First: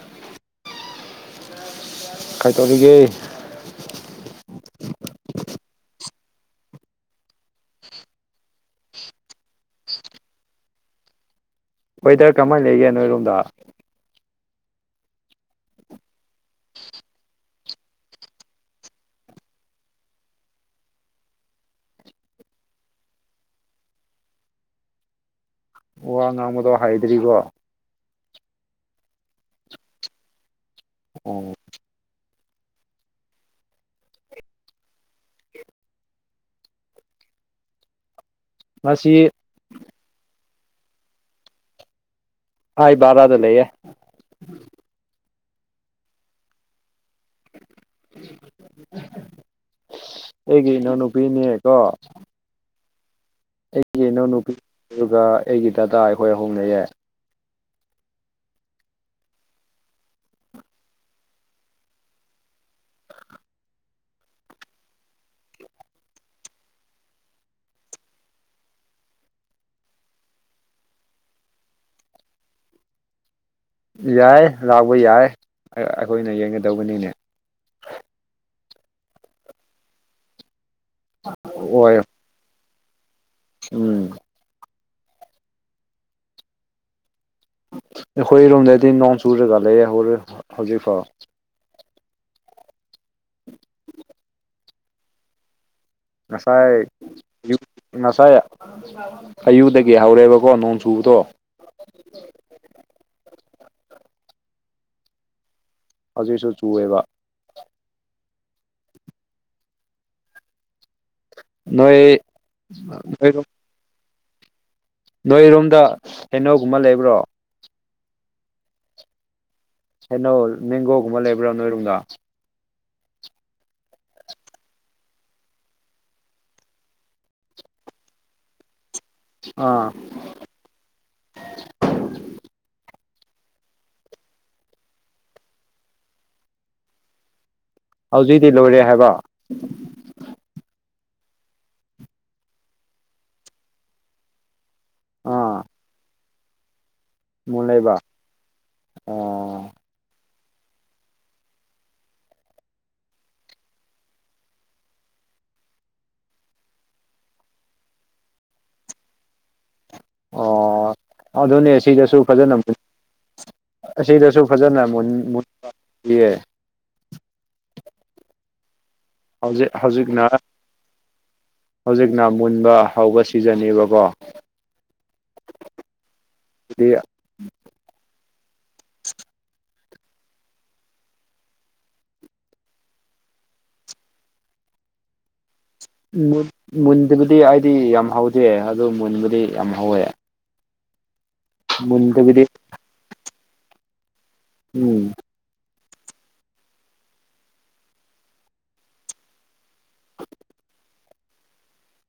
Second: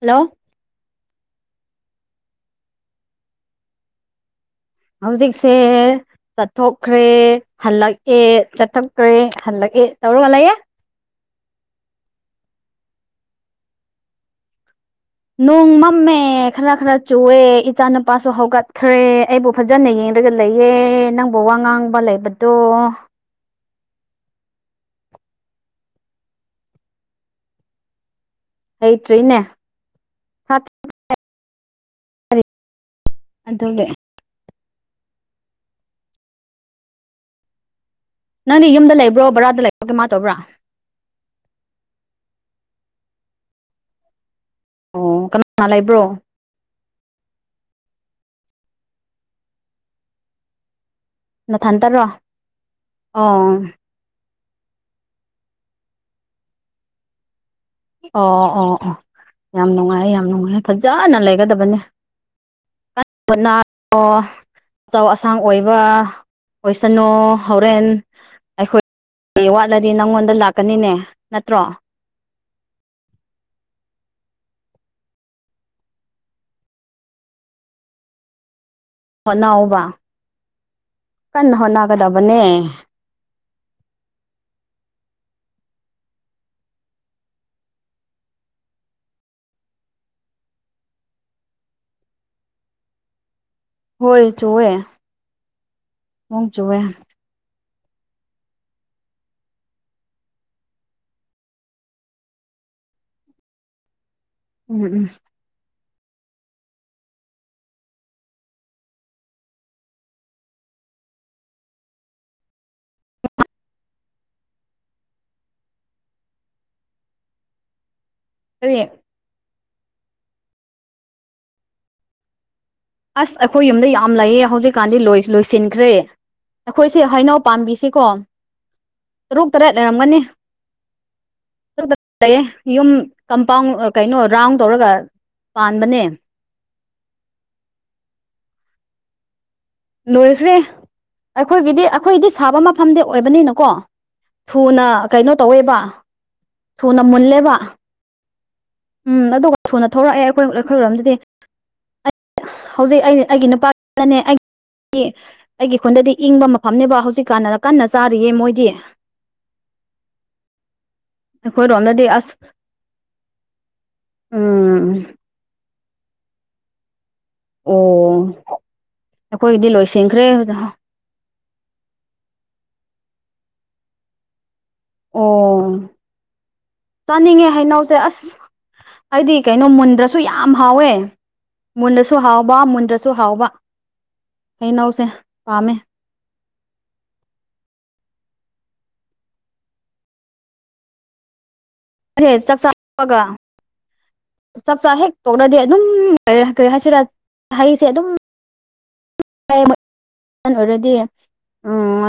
Hello. ꯀꯥꯏ ꯇꯧꯔꯤꯒꯦ ꯍꯧꯖꯤꯛꯁꯦ ꯆꯠꯊꯣꯛꯈ꯭ꯔꯦ ꯍꯜꯂꯛꯑꯦ ꯆꯠꯊꯣꯛꯈ꯭ꯔꯦ ꯍꯜꯂꯛꯑꯦ ꯇꯧꯔꯒ ꯂꯩꯌꯦ꯫ ꯋꯦꯗꯔ ꯀꯃꯥꯏꯅ ꯂꯩꯒꯦ ꯅꯣꯏꯔꯣꯝꯗ ꯅꯣꯡ ꯃꯝꯃꯦ ꯈꯔ ꯈꯔ ꯆꯨꯑꯦ ꯏꯆꯥ ꯅꯨꯨꯄꯥꯁꯨ ꯍꯧꯒꯠꯈ꯭ꯔꯦ ꯑꯩꯕꯨ ꯐꯖꯅ ꯌꯦꯡꯂꯡꯒ ꯂꯩꯌꯦ ꯅꯪꯕꯨ ꯋꯥ ꯉꯥꯡꯕ ꯂꯩꯕꯗꯣ ꯋꯥ ꯉꯥꯡꯕꯗꯣ ꯍꯥꯏꯗ꯭ꯔꯤꯕꯣ꯫ ꯍꯩꯇ꯭ꯔꯤꯅꯦ꯫ ꯁꯥꯠꯊꯔꯤ ꯎꯝ ꯑꯗꯨꯒ ꯅꯪꯗꯤ ꯌꯨꯝꯗ ꯉꯁꯤ ꯂꯦꯕ꯭ꯔꯣ ꯕꯥꯔꯥꯗ ꯂꯦꯕ꯭ꯔꯣ ꯀꯃꯥ ꯇꯧꯕ꯭ꯔꯥ꯫ ꯑꯩ ꯕꯔꯥꯗ ꯂꯩꯌꯦ꯫ ꯑꯣ ꯀꯅꯥ ꯀꯅꯥ ꯂꯩꯕ꯭ꯔꯣ꯫ [unintelligible] ꯅꯊꯥꯟꯇꯔꯣ ꯑꯣ ꯑꯩꯒꯤ ꯏꯅꯥꯎꯅꯨꯄꯤ ꯑꯗꯨꯒ ꯑꯩꯒꯤ ꯗꯗꯥꯗꯥ ꯑꯩꯈꯣꯏ ꯍꯧꯣꯡꯅꯩꯌꯦ ꯑꯣ ꯑꯣ ꯑꯣ ꯌꯥꯝ ꯅꯨꯡꯉꯥꯏ ꯌꯥꯝ ꯅꯨꯡꯉꯥꯏ ꯐꯖꯟꯅ ꯂꯩꯒꯗꯕꯅꯦ꯫ [unintelligible] ꯑꯆꯧ ꯑꯁꯥꯡ ꯑꯣꯏꯕ ꯑꯣꯏꯁꯅꯣ ꯍꯧꯔꯦꯟ꯫ ꯑꯩꯈꯣꯏ ꯋꯥꯠꯂꯗꯤ ꯅꯪꯉꯣꯟꯗ ꯂꯥꯛꯀꯅꯤꯅꯦ ꯅꯠꯇ꯭ꯔꯣ꯫ ꯌꯥꯏ ꯂꯥꯛꯄ ꯌꯥꯏ ꯑꯩꯈꯣꯏꯅ ꯌꯦꯡꯒꯗꯧꯕꯅꯤꯅꯦ꯫ ꯍꯣꯠꯅꯧꯕ ꯀꯟꯅ ꯍꯣꯏ ꯍꯣꯠꯅꯒꯗꯕꯅꯦ꯫ ꯎꯝ ꯑꯩꯈꯣꯏꯔꯣꯝꯗꯗꯤ ꯅꯣꯡ ꯆꯨꯨꯔꯒ ꯂꯩꯦ ꯍꯧ ꯍꯧꯖꯤꯛ ꯐꯥꯎ ꯍꯣꯏ ꯆꯨꯋꯦ ꯅꯣꯡ ꯉꯁꯥꯏ ꯆꯨꯋꯦ ꯑ ꯉꯁꯥꯏ ꯑꯌꯨꯗꯒꯤ ꯍꯧꯔꯦꯕꯀꯣ ꯅꯣꯡ ꯆꯨꯕꯗꯣ ꯎꯝ ꯎꯝ ꯍꯧꯖꯤꯛꯁꯨ ꯆꯨꯑꯦꯕ꯫ ꯅꯣꯏ [unintelligible] ꯅꯣꯏꯔꯣꯝꯗ ꯍꯩꯅꯧꯒꯨꯝꯕ ꯂꯦꯕ꯭ꯔꯣ꯫ ꯀꯔꯤ ꯍꯩꯅꯧ ꯃꯦꯡꯒꯣꯒꯨꯝꯕ ꯂꯩꯕ꯭ꯔꯣ ꯅꯣꯏꯔꯣꯝꯗ꯫ ꯑꯁ ꯑꯩꯈꯣꯏ ꯌꯨꯝꯗ ꯌꯥꯝ ꯂꯩꯌꯦ ꯍꯧꯖꯤꯛꯀꯥꯟꯗꯤ ꯂꯣꯏ ꯂꯣꯏꯁꯤꯟꯈ꯭ꯔꯦ꯫ ꯑꯩꯈꯣꯏꯁꯦ ꯍꯩꯅꯧ ꯄꯥꯝꯕꯤꯁꯤꯀꯣ ꯇꯔꯨꯛ ꯇꯔꯦꯠ ꯑꯥ ꯂꯩꯔꯝꯒꯅꯤ꯫ ꯂꯩ ꯌꯨꯝ ꯀꯝꯄꯥꯎꯟ ꯀꯩꯅꯣ ꯔꯥꯎꯟ ꯇꯧꯔꯒ ꯄꯥꯟꯕꯅꯦ ꯍꯧꯖꯤꯛꯇꯤ ꯂꯣꯏꯔꯦ ꯍꯥꯏꯕ꯫ ꯂꯣꯏꯈ꯭ꯔꯦ ꯑꯩꯈꯣꯏꯒꯤꯗꯤ ꯑꯩꯈꯣꯏꯗꯤ ꯁꯥꯕ ꯃꯐꯝꯗꯤ ꯑꯣꯏꯕꯅꯤꯅꯀꯣ ꯊꯨꯅ ꯀꯩꯅꯣ ꯑꯥ ꯇꯧꯋꯦꯕ ꯊꯨꯅ ꯃꯨꯜꯂꯦꯕ꯫ ꯃꯨꯟ ꯂꯩꯕ ꯎꯝ ꯑꯗꯨꯒ ꯑꯣ ꯁꯨꯅ ꯊꯣꯛꯂꯛꯑꯦ ꯑꯩꯈꯣꯏ ꯑꯩꯈꯣꯏꯔꯝꯗꯨꯗꯤ ꯍꯧꯖꯤꯛ ꯑꯩ ꯑꯩꯒꯤ ꯅꯨꯄꯥꯅꯅꯦ ꯑꯩ ꯑꯦ ꯑꯩꯒꯤ ꯈꯨꯣꯟꯗꯗꯤ ꯏꯪꯕ ꯃꯐꯝꯅꯦꯕ ꯍꯧꯖꯤꯛꯀꯥꯟ ꯀꯟꯅ ꯆꯥꯔꯤꯌꯦ ꯃꯣꯏꯗꯤ ꯑꯣ ꯑꯗꯨꯅꯦ ꯑꯩꯈꯣꯏꯔꯣꯝꯗꯗꯤ ꯁꯤꯗꯁꯨ ꯑꯁ ꯐꯖꯅ ꯑꯁꯤꯗꯁꯨ ꯐꯖꯅ ꯎꯝ ꯃꯨꯟ [unintelligible] ꯑꯣ ꯍꯧꯖꯤꯛ ꯑꯩꯈꯣꯏꯒꯤꯗꯤ ꯍꯧꯖꯤꯛꯅ ꯂꯣꯏꯁꯤꯟꯈ꯭ꯔꯦ ꯑꯣꯖꯥꯎ ꯍꯧꯖꯤꯛꯅ ꯃꯨꯟꯕ ꯍꯧꯕ ꯁꯤꯖꯟꯅꯤꯕꯀꯣ꯫ ꯑꯣ ꯍꯥꯏꯗꯤ ꯆꯥꯅꯤꯡꯉꯦ ꯍꯩꯅꯧꯁꯦ ꯑꯁ ꯍꯥꯏꯗꯤ ꯀꯩꯅꯣ ꯃꯨꯟꯗ꯭ꯔꯁꯨ ꯌꯥꯝ ꯍꯥꯎꯋꯦ ꯃꯨꯟꯗꯁꯨ ꯍꯥꯎꯕ ꯃꯨꯟꯗ꯭ꯔꯁꯨ ꯍꯥꯎꯕ ꯍꯩꯅꯧꯁꯦ ꯄꯥꯝꯃꯦ ꯃꯨꯟ ꯃꯨꯟꯗ꯭ꯔꯗꯤ ꯑꯩꯗꯤ ꯌꯥꯝ ꯍꯥꯎꯗꯦ ꯑꯗꯨ ꯃꯨꯟꯕꯨꯗꯤ ꯌꯥꯝ ꯍꯥꯎꯋꯦ꯫ [unintelligible] ꯆꯥꯛꯆꯥ ꯇꯣꯛꯄꯒ ꯆꯥꯛꯆꯥ ꯎꯝ ꯍꯦꯛ ꯀꯣꯛꯅꯗꯤ ꯑꯗꯨꯝ ꯀꯔꯤꯍꯥꯏꯁꯤꯔ ꯍꯩꯁꯦ ꯑꯗꯨꯝ [unintelligible] ꯑꯍꯟ ꯑꯣꯏꯔꯗꯤ ꯎꯝ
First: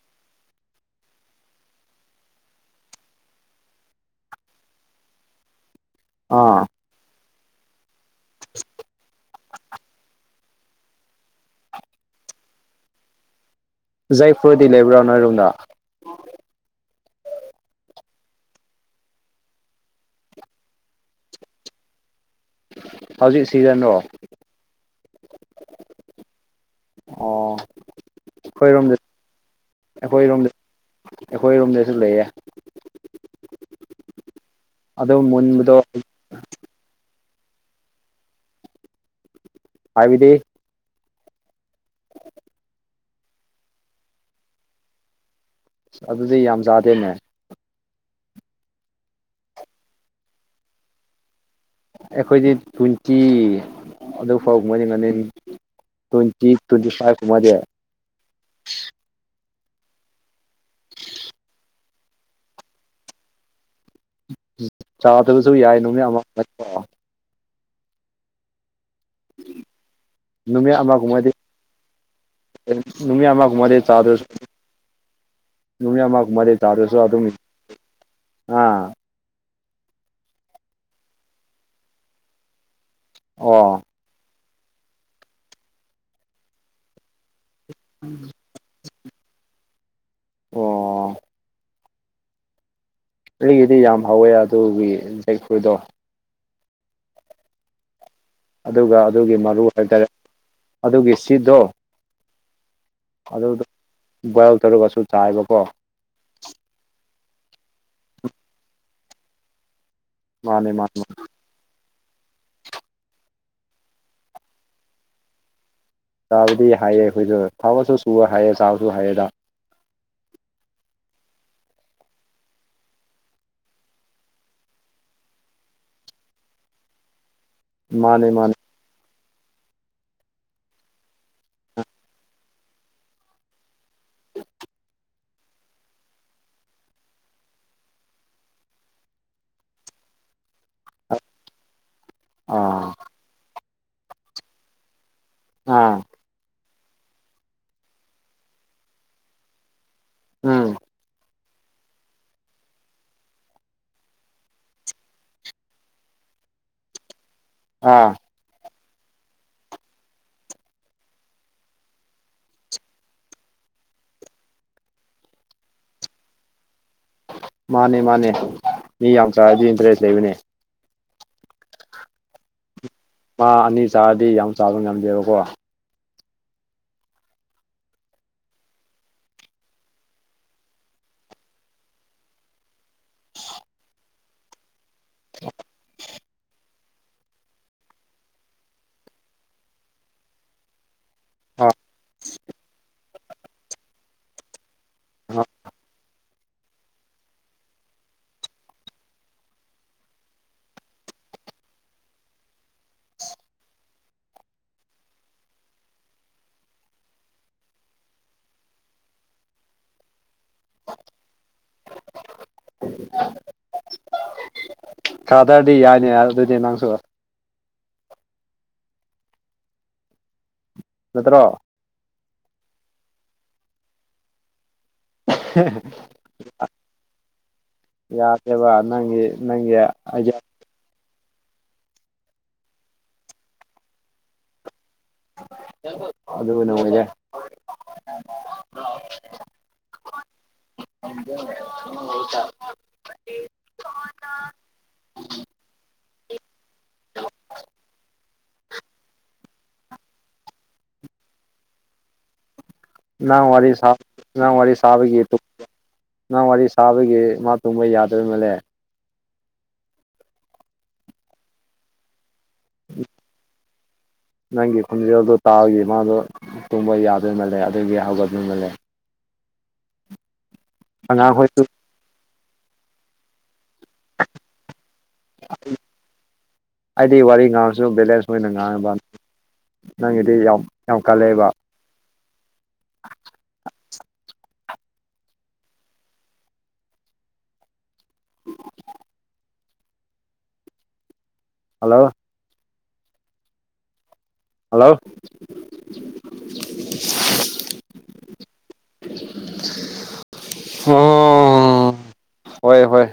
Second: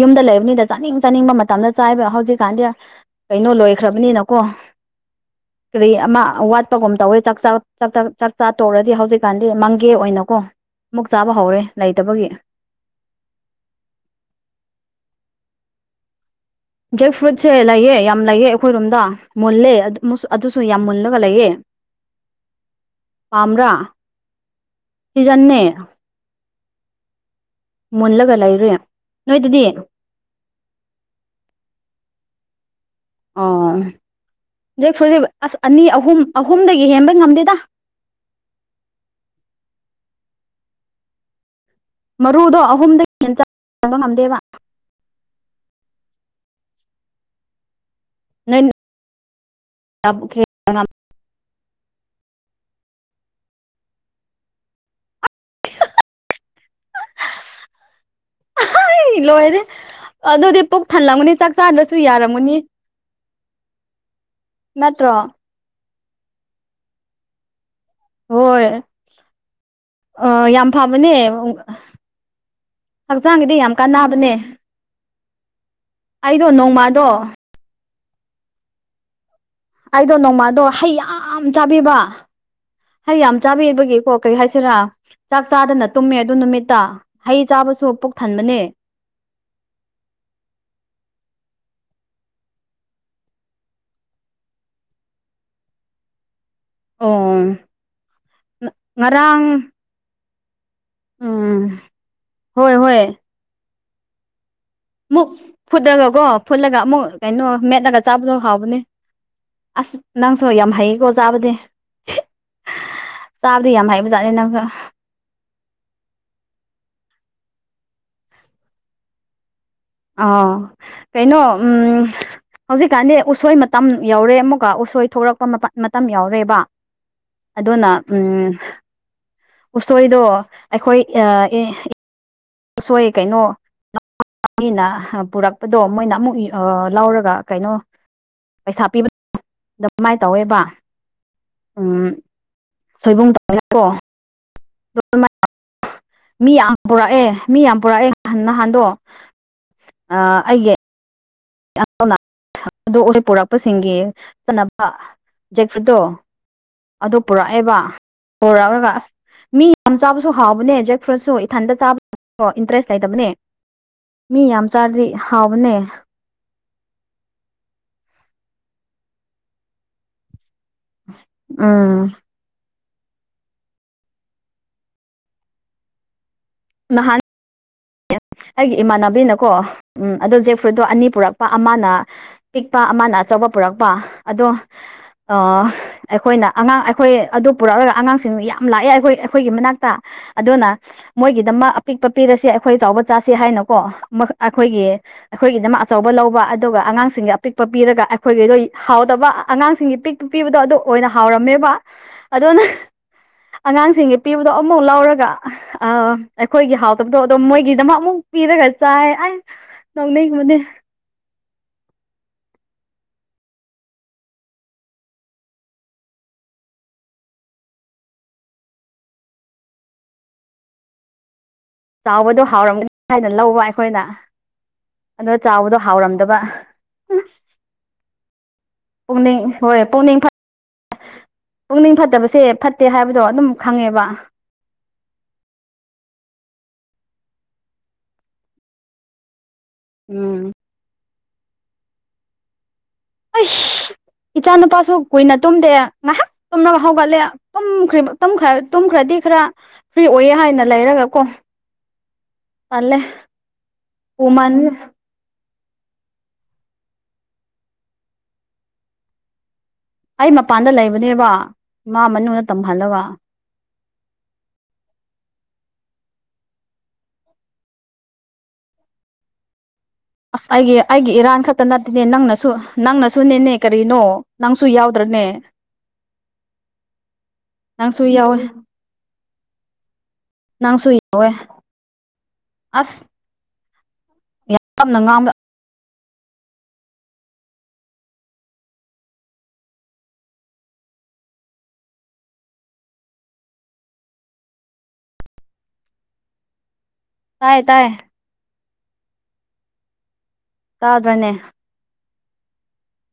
ꯌꯨꯝꯗ ꯂꯩꯕꯅꯤꯗ ꯆꯥꯅꯤꯡ ꯆꯥꯅꯤꯡꯕ ꯃꯇꯝꯗ ꯆꯥꯏꯕ ꯍꯧꯖꯤꯛꯀꯥꯟꯗꯤ ꯀꯩꯅꯣ ꯂꯣꯏ ꯈ꯭ꯔꯕꯅꯤꯅꯀꯣ ꯀꯔꯤ ꯑꯃ ꯑꯥ ꯋꯥꯠꯄꯒꯨꯝ ꯇꯧꯋꯦ ꯆꯥꯛ ꯆꯥ ꯆꯥꯛ ꯇꯪ ꯆꯥꯛ ꯆꯥ ꯇꯧꯔꯗꯤ꯫ ꯆꯥꯛꯇ ꯆꯥꯛꯆꯥ ꯇꯣꯛꯔꯗꯤ ꯍꯧꯖꯤꯛꯀꯥꯟꯗꯤ ꯃꯪꯒꯦ ꯑꯣꯏꯅꯀꯣ ꯑꯃꯨꯛ ꯆꯥꯕ ꯍꯧꯔꯦ ꯂꯩꯇꯕꯒꯤ꯫ ꯖꯦꯛ ꯐ꯭ꯨꯔꯗꯤ ꯂꯩꯕ꯭ꯔꯥ ꯅꯣꯏꯔꯣꯝꯗ꯫ ꯖꯦꯛ ꯐ꯭ꯔꯨꯏꯠꯁꯦ ꯂꯩꯑꯦ ꯌꯥꯝ ꯂꯩꯑꯦ ꯑꯩꯈꯣꯏꯔꯣꯝꯗ ꯃꯨꯜꯂꯦ ꯑꯗꯨ ꯃꯨꯁꯨ ꯑꯗꯨꯁꯨ ꯌꯥꯝ ꯃꯨꯜꯂꯒ ꯂꯩꯌꯦ꯫ ꯍꯧꯖꯤꯛ ꯄꯥꯝꯕ꯭ꯔꯥ ꯁꯤꯖꯟꯔꯣ ꯁꯤꯖꯟꯅꯦ ꯑꯣ꯫ ꯃꯨꯜꯂꯒ ꯂꯩꯔꯦ ꯑꯩꯈꯣꯏꯔꯣꯝꯗ ꯅꯣꯏꯗꯗꯤ꯫ ꯑꯩꯈꯣꯏꯔꯣꯝꯗ ꯑꯩꯈꯣꯏꯔꯣꯝꯗꯁꯨ ꯂꯩꯌꯦ ꯑꯣ ꯅꯣꯏ ꯑꯗꯨ [unintelligible] ꯃꯨꯟꯕꯗꯣ ꯑꯅꯤ ꯑꯍꯨꯝ ꯑꯍꯨꯝꯗꯒꯤ ꯍꯦꯟꯕ ꯉꯝꯗꯦꯗ꯫ ꯍꯥꯏꯕꯗꯤ ꯃꯔꯨꯗꯣ ꯑꯍꯨꯝꯗꯒꯤ ꯍꯦꯟꯅ ꯆꯥꯕ ꯉꯝꯗꯦꯕ ꯫ ꯑꯗꯨꯗꯤ ꯌꯥꯝ ꯆꯥꯗꯦꯅꯦ ꯅꯪ [unintelligible] ꯑꯩꯈꯣꯏꯗꯤ ꯇ꯭ꯋꯦꯟꯇꯤ ꯑꯗꯨ ꯐꯥꯎ [unintelligible] ꯇ꯭ꯋꯦꯟꯇꯤ ꯇ꯭ꯋꯦꯟꯇꯤ ꯐꯥꯏꯚ ꯀꯨꯝꯃꯗꯤ ꯂꯣꯏꯔꯦ ꯑꯗꯨꯗꯤ ꯄꯨꯛ ꯊꯜꯂꯝꯒꯨꯅꯤ ꯆꯥꯛ ꯆꯥꯗ꯭ꯔꯁꯨ ꯌꯥꯔꯝꯒꯨꯅꯤ ꯅꯠꯇ꯭ꯔꯣ ꯆꯥꯗꯕꯁꯨ ꯌꯥꯏ ꯅꯅꯦ ꯑꯃ ꯍꯣꯏ ꯑ ꯌꯥꯝ ꯐꯕꯅꯦ ꯑꯨꯡ ꯃꯤ ꯑꯃꯒꯨꯝꯕꯗꯤ ꯆꯥꯗꯁ [unintelligible] ꯨꯌꯥ ꯃꯥ ꯑꯩꯗꯣ ꯃꯔꯤ ꯇꯥꯔꯦꯁꯨꯣ ꯅꯣꯡꯃꯗꯣ ꯑꯗꯨꯃꯤ ꯑꯥ ꯑꯩꯗꯣ ꯅꯣꯡꯃꯗꯣ ꯍꯩ ꯌꯥꯝ ꯆꯥꯕꯤꯕ ꯍꯩ ꯌꯥꯝ ꯑꯣ ꯆꯥꯕꯤꯕꯒꯤꯀꯣ ꯀꯔꯤ ꯍꯥꯏꯁꯤꯔꯥ ꯆꯥꯛ ꯆꯥꯗꯅ ꯇꯨꯝꯃꯦ ꯑꯗꯨ ꯅꯨꯃꯤꯠꯇ ꯍꯩ ꯆꯥꯕꯁꯨ ꯄꯨꯛ ꯊꯟꯕꯅꯦ ꯑꯣ ꯑꯩꯒꯤꯗꯤ ꯌꯥꯝ ꯍꯧꯋꯦ ꯑꯗꯨꯒꯤ [unintelligible] ꯑꯣ ꯑꯗꯨꯒ ꯑꯗꯨꯒꯤ ꯉꯔꯥꯡ ꯃꯔꯨ ꯍꯥꯏꯇꯥꯔꯦ ꯑꯗꯨꯒꯤ ꯎꯝ ꯁꯤꯠꯇꯣ ꯍꯣꯏ ꯍꯣꯏ ꯑꯗꯨꯗꯣ ꯕꯣꯏꯋꯦꯜ ꯇꯧꯔꯒ ꯃꯨꯛ ꯐꯨꯠꯂꯒ ꯀꯣ ꯐꯨꯠꯂꯒ ꯑꯃꯨꯛ ꯀꯩꯅꯣ ꯃꯦꯠꯂꯒ ꯆꯥꯕꯗꯣ ꯍꯥꯎꯕꯅꯦ ꯑꯁ ꯅꯪꯁꯨ ꯌꯥꯝ ꯃꯥꯅꯦ ꯃꯥꯅꯦ ꯍꯩꯌꯦꯀꯣ ꯆꯥꯕꯗꯤ ꯆꯥꯕꯗꯤ ꯌꯥꯝ ꯍꯩꯕꯖꯥꯠꯅꯤ ꯅꯪꯁꯨ ꯆꯥꯕꯗꯤ ꯍꯩꯌꯦ ꯑꯩꯈꯣꯏꯁꯨ ꯊꯥꯕꯛꯁꯨ ꯁꯨꯕ ꯍꯩꯌꯦ ꯆꯥꯕꯁꯨ ꯍꯩꯌꯦꯗ ꯑꯥ ꯀꯩꯅꯣ ꯎꯝ ꯍꯧꯖꯤꯛꯀꯥꯟꯗꯤ ꯎꯁꯣꯏ ꯃꯇꯝ ꯌꯥꯎꯔꯦ ꯑꯃꯨꯛꯀ ꯎꯁꯣꯏ ꯊꯣꯛꯂꯛꯄ ꯃꯇꯝ ꯌꯥꯎꯔꯦꯕ ꯑꯗꯨꯅ ꯃꯥꯅꯦ ꯎꯝ ꯃꯥꯅꯦ ꯎꯁꯣꯏꯘꯣ ꯑꯩꯈꯣꯏ ꯎꯁꯣꯏ ꯀꯩꯅꯣ ꯃꯤꯅ ꯄꯨꯔꯛꯄꯗꯣ ꯃꯣꯏꯅ ꯑꯃꯨꯛ ꯂꯧꯔꯒ ꯀꯩꯅꯣ ꯄꯩꯁꯥ ꯄꯤꯕ ꯑꯗꯨꯃꯥꯏꯅ ꯇꯧꯋꯦꯕ ꯎꯝ ꯑꯥ ꯁꯣꯏꯕꯨꯡ ꯇꯧꯔꯦ ꯀꯣ [unintelligible] ꯎꯝ ꯃꯤ ꯌꯥꯝ ꯄꯨꯔꯛꯑꯦ ꯃꯤ ꯌꯥꯝ ꯄꯨꯔꯛꯑꯦ ꯅꯍꯥꯟꯗꯣ ꯑ ꯎꯝ ꯑꯩꯒꯤ [unintelligible] ꯑꯗꯨ ꯍꯧꯖꯤꯛ ꯄꯨꯔꯛꯄꯁꯤꯡꯒꯤ ꯆꯠꯅꯕ [unintelligible] ꯑꯗꯨ ꯄꯨꯔꯛꯑꯦꯕ ꯑꯥ ꯄꯨꯔꯛꯂꯒ ꯑꯁ ꯃꯤ ꯌꯥꯝ ꯆꯥꯕꯁꯨ ꯍꯥꯎꯕꯅꯦ ꯖꯦꯛ ꯐ꯭ꯔꯨꯠꯁꯨ ꯏꯊꯟꯇ ꯆꯥꯕ ꯏꯟꯇꯔꯦꯁ ꯂꯩꯇꯕꯅꯦ ꯃꯤ ꯌꯥꯝ ꯆꯥꯔꯘꯤ ꯍꯥꯎꯕꯅꯦ ꯃꯥꯅꯦ ꯃꯥꯅꯦ ꯃꯤ ꯌꯥꯝ ꯆꯔꯥꯗꯤ ꯏꯟꯇꯔꯦꯁ ꯂꯩꯕꯅꯦ ꯎꯝ ꯃꯥ ꯑꯅꯤ ꯆꯥꯔꯗꯤ ꯌꯥꯝ ꯆꯥꯕ ꯉꯝꯗꯦꯕꯀꯣ [unintelligible] ꯑꯩꯒꯤ ꯏꯃꯥꯟꯅꯕꯤꯅꯀꯣ ꯎꯝ ꯑꯗꯣ ꯖꯦꯛ ꯐ꯭ꯔꯨꯏꯠꯇꯣ ꯑꯅꯤ ꯄꯨꯔꯛꯄ ꯑꯃꯅ ꯄꯤꯛꯄ ꯑꯃꯅ ꯑꯆꯧꯕ ꯄꯨꯔꯛꯄ ꯑꯗꯣ ꯑ ꯑꯩꯈꯣꯏꯅ ꯑꯉꯥꯡ ꯑꯩꯈꯣꯏ ꯑꯗꯨ ꯄꯨꯔꯛꯂꯒ ꯑꯉꯥꯡꯁꯤꯡ ꯌꯥꯝ ꯂꯥꯛꯑꯦ ꯑꯩꯈꯣꯏ ꯑꯩꯈꯣꯏꯒꯤ ꯃꯅꯥꯛꯇ ꯑꯗꯨꯅ ꯑꯥ ꯃꯣꯏꯒꯤꯗꯃꯛ ꯑꯄꯤꯛꯄ ꯄꯤꯔꯁꯦ ꯑꯩꯈꯣꯏ ꯆꯥꯎꯕ ꯆꯥꯁꯤ ꯍꯥꯏꯅꯀꯣ ꯑꯩꯈꯣꯏꯒꯤ ꯑꯩꯈꯣꯏꯒꯤꯗꯃꯛ ꯑꯆꯧꯕ ꯂꯧꯕ ꯑꯗꯨꯒ ꯑꯉꯥꯡꯁꯤꯡꯒꯤ ꯑꯄꯤꯛꯄ ꯄꯤꯔꯒ ꯑꯩꯈꯣꯏꯒꯤꯗꯣ ꯍꯥꯎꯗꯕ ꯑꯉꯥꯡꯁꯤꯡꯒꯤ ꯄꯤꯛ ꯄꯄꯤꯕꯗꯣ ꯑꯗꯨ ꯑꯣꯏꯅ ꯍꯥꯎꯔꯝꯃꯦꯕ ꯑꯗꯨꯅ ꯑꯉꯥꯡꯁꯤꯡꯒꯤ ꯄꯤꯕꯗꯣ ꯑꯃꯐꯥꯎ ꯂꯧꯔꯒ ꯑꯩꯈꯣꯏꯒꯤ ꯍꯥꯎꯇꯕꯗꯣ ꯑꯗꯨꯝ ꯃꯣꯏꯒꯤꯗꯃꯛ ꯑꯃꯨꯛ ꯄꯤꯔꯒ ꯆꯥꯏ ꯑ ꯅꯧꯅꯩꯒꯨꯝꯃꯗꯤ ꯁꯥꯗ꯭ꯔꯗꯤ ꯌꯥꯏꯅꯤ ꯑꯗꯨꯗꯤ ꯅꯪꯁꯨ ꯅꯠꯇ꯭ꯔꯣ ꯆꯥꯎꯕꯗꯣ ꯍꯥꯎꯔꯝꯒꯅꯤ ꯍꯥꯏꯅ ꯂꯧꯕ ꯑꯩꯈꯣꯏꯅ ꯑꯗꯣ ꯆꯥꯎꯕꯗꯣ ꯍꯥꯎꯔꯝꯗꯕ ꯌꯥ ꯀꯦꯕꯥ ꯅꯪ ꯄꯨꯛꯅꯤꯡ ꯅꯪ ꯍꯣꯏ ꯄꯨꯛꯅꯤꯡ ꯄꯨꯛꯅꯤꯡ ꯐꯠꯇꯕꯁꯦ ꯐꯠꯇꯦ ꯍꯥꯏꯕꯗꯣ ꯑꯗꯨꯝ ꯈꯪꯉꯦꯕ ꯑꯗꯨꯅ ꯑꯣꯏꯔꯦ ꯎꯝ [unintelligible] ꯑꯩꯁ ꯏꯆꯥ ꯅꯨꯨꯄꯥꯁꯨ ꯀꯨꯏꯅ ꯇꯨꯝꯗꯦ ꯉꯥꯏꯍꯥꯛ ꯇꯨꯝꯒ ꯍꯧꯒꯠꯂꯦ ꯇꯨꯝꯈ꯭ꯔ ꯇꯨꯝꯈ꯭ꯔꯗꯤ ꯈꯔ ꯐ꯭ꯔꯤ ꯑꯣꯏꯌꯦ ꯍꯥꯏꯅ ꯂꯩꯔꯒ ꯀꯣ ꯇꯜꯂꯦ ꯅꯪ ꯋꯥꯔꯤ ꯁꯥ ꯅꯪ ꯎꯃꯟ ꯋꯥꯔꯤ ꯁꯥꯕꯒꯤ ꯅꯪ ꯋꯥꯔꯤ ꯁꯥꯕꯒꯤ ꯃꯥ ꯇꯨꯝꯕ ꯌꯥꯗꯕ ꯃꯥꯜꯂꯦ ꯑꯩ ꯃꯄꯥꯟꯗ ꯂꯩꯕꯅꯦꯕ ꯃꯥ ꯃꯅꯨꯡꯗ ꯇꯨꯝꯍꯜꯂꯒ ꯅꯪꯒꯤ ꯈꯣꯟꯖꯦꯜꯗꯣ ꯇꯥꯕꯒꯤ ꯃꯥꯗꯣ ꯇꯨꯝꯕ ꯌꯥꯗꯣꯏ ꯃꯥꯜꯂꯦ ꯑꯗꯨꯗꯒꯤ ꯍꯧꯒꯗꯣꯏꯃꯜꯂꯦ ꯑꯁ ꯑꯩꯒꯤ ꯑꯩꯒꯤ ꯏꯔꯥꯟ ꯑꯉꯥꯡꯈꯣꯏꯁꯨ ꯈꯛꯇ ꯅꯠꯇꯦꯅꯦ ꯅꯪꯅꯁꯨ ꯅꯪꯅꯁꯨ ꯅꯦꯅꯦ ꯀꯔꯤꯅꯣ ꯅꯪꯁꯨ ꯌꯥꯎꯗ꯭ꯔꯅꯦ ꯑꯩꯗꯤ ꯋꯥꯔꯤ ꯉꯥꯡꯉꯁꯨ ꯅꯪꯁꯨ ꯕꯦꯂꯦꯟꯁ ꯌꯥꯎꯋꯦ ꯑꯣꯏꯅ ꯉꯥꯡꯉꯕꯅꯤ ꯅꯪꯗ ꯌꯥ ꯅꯪ ꯁꯨꯏꯔꯣꯋꯦ ꯑꯁ ꯌꯥꯝ ꯌꯥꯝꯅ ꯉꯥꯡꯅ ꯍꯜꯂꯣ ꯍꯜꯂꯣ ꯇꯥꯏ ꯇꯥꯏ ꯇꯥꯗ꯭ꯔꯅꯦ ꯍꯣꯏ ꯍꯣꯏ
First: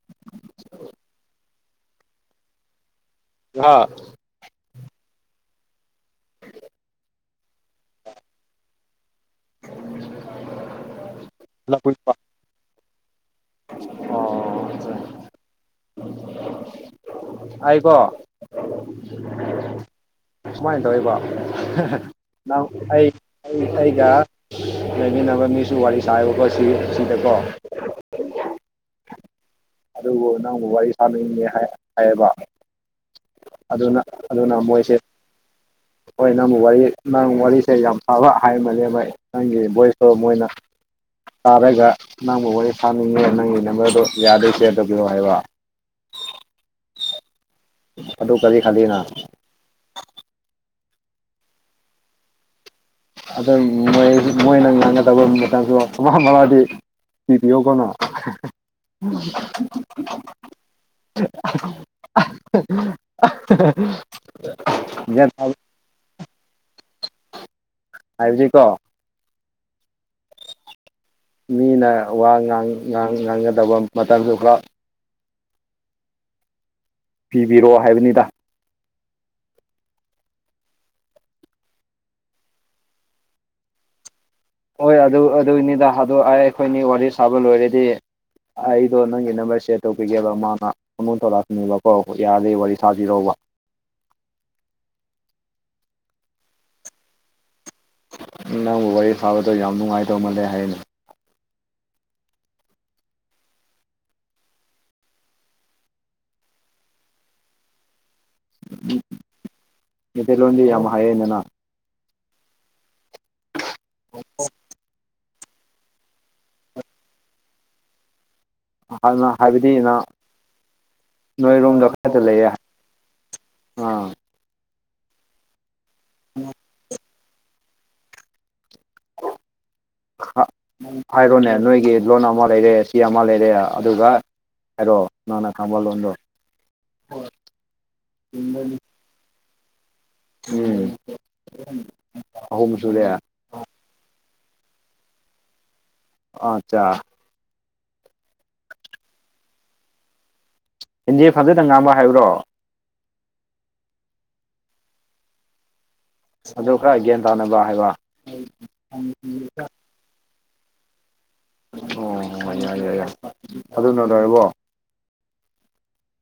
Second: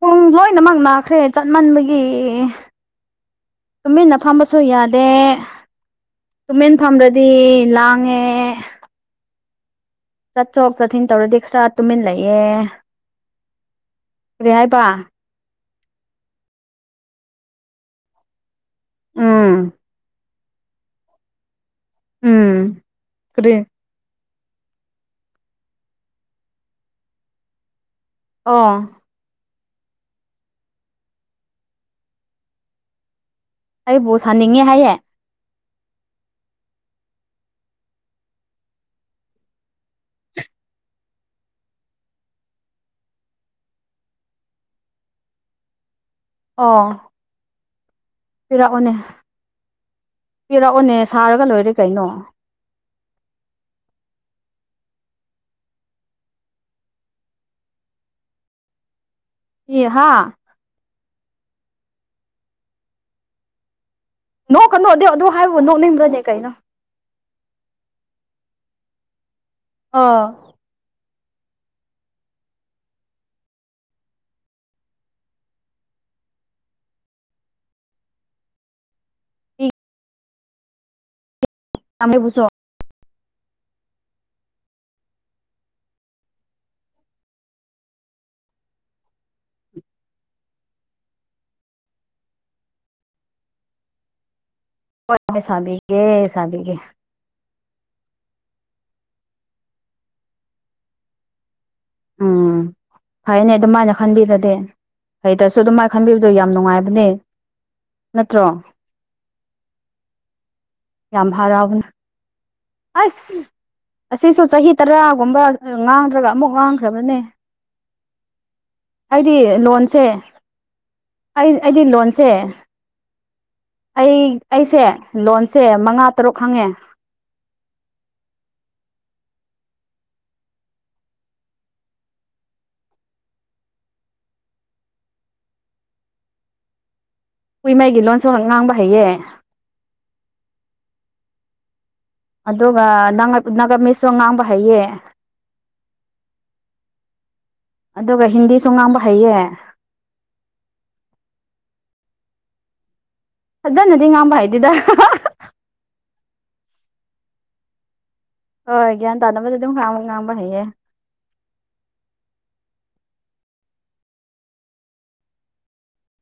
ꯄꯨꯡ ꯂꯣꯏꯅꯃꯛ ꯅꯥꯈ꯭ꯔꯦ ꯆꯠꯃꯟꯕꯒꯤ ꯑꯣ ꯇꯨꯃꯤꯟꯅ ꯐꯝꯕꯁꯨ ꯌꯥꯗꯦ ꯇꯨꯃꯦꯟ ꯐꯗꯗꯤ ꯂꯥꯡꯉꯦ ꯆꯠꯊꯣꯛ ꯆꯠꯁꯤꯟ ꯇꯧꯔꯗꯤ ꯈꯔ ꯇꯨꯝꯃꯤꯟꯂꯛꯑꯦ ꯀꯔꯤ ꯍꯥꯏꯕ ꯑꯩꯕꯣ ꯎꯝ ꯁꯨꯃꯥꯏꯅ ꯇꯧꯋꯏꯕꯣ ꯎꯝ ꯑꯩ ꯀꯔꯤ ꯑꯩꯒ ꯂꯩꯃꯤꯟꯅꯕ ꯃꯤꯁꯨ ꯋꯥꯔꯤ ꯁꯥꯏꯕꯀꯣ ꯁꯤ ꯁꯤꯗꯀꯣ ꯑꯥ ꯑꯗꯨꯕꯨ ꯅꯪꯕꯨ ꯋꯥꯔꯤ ꯁꯥꯅꯤꯡꯉꯦ ꯍꯥꯏꯌꯦꯕ ꯑꯗꯨꯅ ꯑꯩꯕꯨ ꯑꯗꯨꯅ ꯁꯥꯅꯤꯡꯉꯦ ꯃꯣꯏꯁꯦ ꯍꯥꯏꯌꯦ ꯍꯣꯏ ꯅꯪꯕꯨ ꯋꯥꯔꯤ ꯅꯪ ꯋꯥꯔꯤꯁꯦ ꯌꯥꯝ ꯐꯕ ꯍꯥꯏꯃꯅꯦ ꯃ ꯅꯪꯒꯤ ꯚꯣꯏꯁꯇꯣ ꯃꯣꯏꯅ ꯇꯥꯔꯒ ꯅꯪꯕꯨ ꯋꯥꯔꯤ ꯐꯥꯅꯤꯡꯉꯦ ꯅꯪꯒꯤ ꯅꯝꯕꯔꯗꯨꯣ ꯌꯥꯗꯩ ꯁꯤꯦꯌꯔ ꯇꯧꯕꯤꯔꯛꯑꯣ ꯍꯥꯏꯕ ꯑ ꯑꯗꯨ ꯀꯔꯤ ꯄꯤꯔꯛꯑꯣꯅꯦ ꯈꯜꯂꯤꯅ ꯄꯤꯔꯛꯑꯣꯅꯦ ꯁꯥꯔꯒ ꯂꯣꯏꯔꯦ ꯀꯩꯅꯣ ꯑ ꯃꯣꯏ ꯃꯣꯏꯅ ꯉꯥꯡꯒꯗꯕ ꯃꯇꯝꯁꯨ ꯊꯨꯃ ꯃꯥꯗꯤ ꯁꯤꯔꯤꯌꯒꯅ ꯏꯍ [unintelligible] ꯅꯣꯛ ꯀꯅꯣ ꯑꯗꯨ ꯑꯗꯨ ꯍꯥꯏꯕ ꯅꯣꯛꯅꯤꯡꯕ꯭ꯔꯅꯦ ꯀꯩꯅꯣ ꯍꯥꯏꯕꯤꯖꯤ ꯀꯣ ꯑꯥ ꯃꯤꯅ ꯋꯥ ꯉꯥꯡꯥꯡ ꯉꯥꯡꯒꯗꯕ ꯃꯇꯝꯗꯨ ꯈ ꯄꯤꯕꯤꯔꯣꯑꯣ ꯍꯥꯏꯕꯅꯤꯗ ꯇꯝꯃꯦꯩꯕꯨꯁꯣ ꯍꯣꯏ ꯑꯗꯨ ꯑꯗꯨꯅꯤꯗ ꯍꯥꯗꯣꯛ ꯑꯩꯈꯣꯏꯅꯤ ꯋꯥꯔꯤ ꯁꯥꯕ ꯂꯣꯏꯔꯗꯤ ꯑꯩꯗꯣ ꯅꯪꯒꯤ ꯅꯝꯕꯔ ꯁꯦꯔ ꯇꯧꯒꯦꯕ ꯃꯥ ꯃꯥ ꯑꯃꯨ ꯇꯧ ꯂꯥꯛꯀꯅꯦꯕꯀꯣ ꯌꯥꯔꯦ ꯋꯥꯔꯤ ꯁꯥꯥꯕꯤꯔꯎꯕ ꯍ ꯁꯕꯤꯒꯦ ꯁꯕꯤꯒꯦ ꯅꯪꯕꯨ ꯋꯥꯔꯤ ꯐꯥꯕꯗꯣ ꯌꯥꯝ ꯅꯨꯡꯉꯥꯏꯇꯧꯃꯜꯂꯦ ꯍꯥꯏꯩꯅ ꯎꯝ ꯇꯥꯗꯔꯦ [inaudible] ꯐꯩꯅꯦ ꯑꯗꯨꯃꯥꯏꯅ ꯈꯟꯕꯤꯔꯗꯤ ꯍꯩꯇ꯭ꯔꯁꯨ ꯑꯗꯨꯃꯥꯏꯅ ꯈꯟꯕꯤꯕꯗꯣ ꯌꯥꯝ ꯅꯨꯡꯉꯥꯏꯕꯅꯦ ꯅꯠꯇ꯭ꯔꯣ ꯃꯩꯇꯩꯂꯣꯟꯗꯤ ꯌꯥꯝ ꯍꯩꯌꯦꯅ ꯍꯔꯥꯎꯕꯅ ꯑꯁ ꯑꯁꯤꯁꯨ ꯆꯍꯤ ꯇꯔꯥꯒꯨꯝꯕ ꯉꯥꯡꯗ꯭ꯔꯒ ꯑꯃꯨꯛ ꯉꯥꯡꯈ꯭ꯔꯕꯅꯦ ꯑꯩꯗꯤ ꯍꯥꯟꯅ ꯍꯥꯏꯕꯗꯤ ꯂꯣꯟꯁꯦ ꯅ ꯑꯩ ꯑꯩꯗꯤ ꯅꯣꯏꯔꯣꯝꯗ ꯈꯛꯇ ꯂꯣꯟꯁꯦ ꯂꯩꯌꯦ ꯑꯥ ꯑꯩ ꯑꯩꯁꯦ ꯂꯣꯟꯁꯦ ꯃꯉꯥ ꯇꯔꯨꯛ ꯍꯪꯉꯦ ꯍꯥꯏꯔꯣꯅꯦ ꯅꯣꯏꯒꯤ ꯂꯣꯟ ꯑꯃ ꯂꯩꯔꯦ ꯆ ꯑꯃ ꯂꯩꯔꯦ ꯑꯗꯨꯒ ꯍꯥꯏꯔꯣ ꯅꯅ ꯀꯃꯜꯣꯗ ꯀꯨꯏꯃꯥꯏꯒꯤ ꯂꯣꯟ ꯁꯣꯟ ꯉꯥꯡꯕ ꯍꯥꯏꯩꯌꯦ ꯎꯝ ꯑꯍꯨꯝ ꯑꯗꯨꯒ ꯁꯨꯔꯦ ꯅꯥꯀ ꯃꯤꯁꯨ ꯉꯥꯡꯕ ꯍꯩꯌꯦ ꯑꯆꯥ ꯑꯗꯨꯒ ꯍꯤꯟꯗꯤꯁꯨ ꯉꯥꯡꯕ ꯍꯩꯌꯦ ꯏꯟꯗꯤ ꯐꯝꯖꯗ ꯉꯥꯡꯕ ꯍꯥꯏꯕ꯭ꯔꯣ ꯐꯖꯅꯗꯤ ꯉꯥꯡꯕ ꯍꯥꯏꯗꯨꯗ ꯑꯗꯨ ꯈꯔ ꯒ꯭ꯌꯥꯟ ꯇꯥꯅꯕ ꯍꯥꯏꯕ ꯍꯣꯏ ꯒ꯭ꯌꯥꯟ ꯇꯥꯅꯕꯗꯤ ꯑꯗꯨꯝꯥꯡ ꯉꯥꯡꯕ ꯍꯩꯌꯦ ꯑꯣ ꯍ ꯌꯥꯏ ꯌꯥꯏ ꯌꯥꯏ ꯑꯗꯨꯅ ꯂꯔꯕꯣ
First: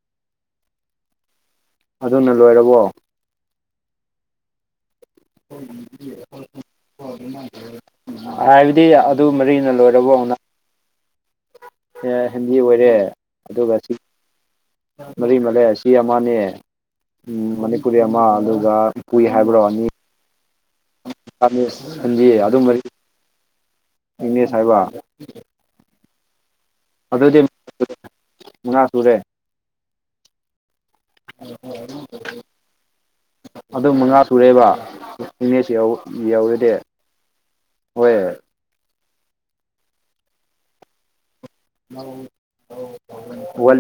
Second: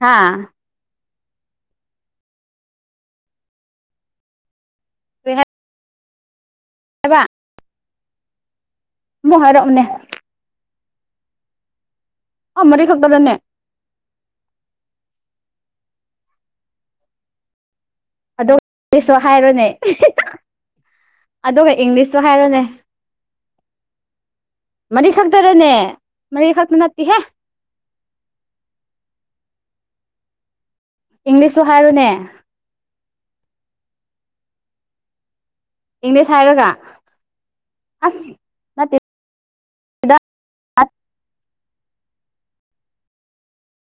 ꯍꯥꯥ ꯑꯗꯨꯅ ꯂꯣꯏꯔꯕꯣ ꯀꯔꯤ ꯍꯥꯏꯕ ꯍꯣꯏꯣꯕꯂꯦꯝ ꯎꯝ ꯍꯥꯏꯕꯗꯤ ꯑꯗꯨ ꯑꯃꯨꯛ ꯃꯔꯤꯅ ꯍꯥꯏꯔꯛꯑꯣꯅꯦ ꯂꯣꯏꯔꯕꯅ ꯍꯤꯟꯗꯤ ꯑꯥ ꯃꯔꯤ ꯑꯣꯏꯔꯦ ꯈꯛꯇꯔꯅꯦ ꯑꯗꯨꯒ ꯃꯔꯤ ꯃꯦ ꯑꯁꯤ ꯑꯃꯅꯦ ꯎ ꯀꯨꯔꯤ ꯑꯃ ꯑꯗꯨꯒ ꯏꯪꯂꯤꯁꯁꯨ ꯀꯨꯏ ꯍꯥꯏꯕ꯭ꯔꯣ ꯍꯥꯏꯔꯣꯅꯦ ꯑꯅꯤ ꯑꯗꯨꯒ ꯏꯪꯂꯤꯁꯇꯣ ꯍꯤꯟꯗꯤ ꯑꯗꯨ ꯍꯥꯏꯔꯣꯅꯦ ꯃꯔꯤ ꯏꯪꯂꯤꯁ ꯍꯥꯏꯕ ꯃꯔꯤꯈꯛꯇꯔꯅꯦ ꯃ ꯈꯥ ꯄꯨ ꯑꯗꯨꯗꯤ ꯉꯥ ꯁꯨꯔꯦ ꯏꯪꯂꯤꯁꯁꯨ ꯍꯥꯏꯔꯨꯅꯦ ꯑꯗꯨꯝ ꯃꯉꯥ ꯁꯨꯔꯦꯕ ꯏꯅꯦꯁ ꯏꯪꯂꯤꯁ ꯍꯥꯏꯔꯒ ꯌꯥꯎꯔꯦꯗꯤ ꯍꯣꯏ ꯑꯁ ꯑꯠ ꯋꯥ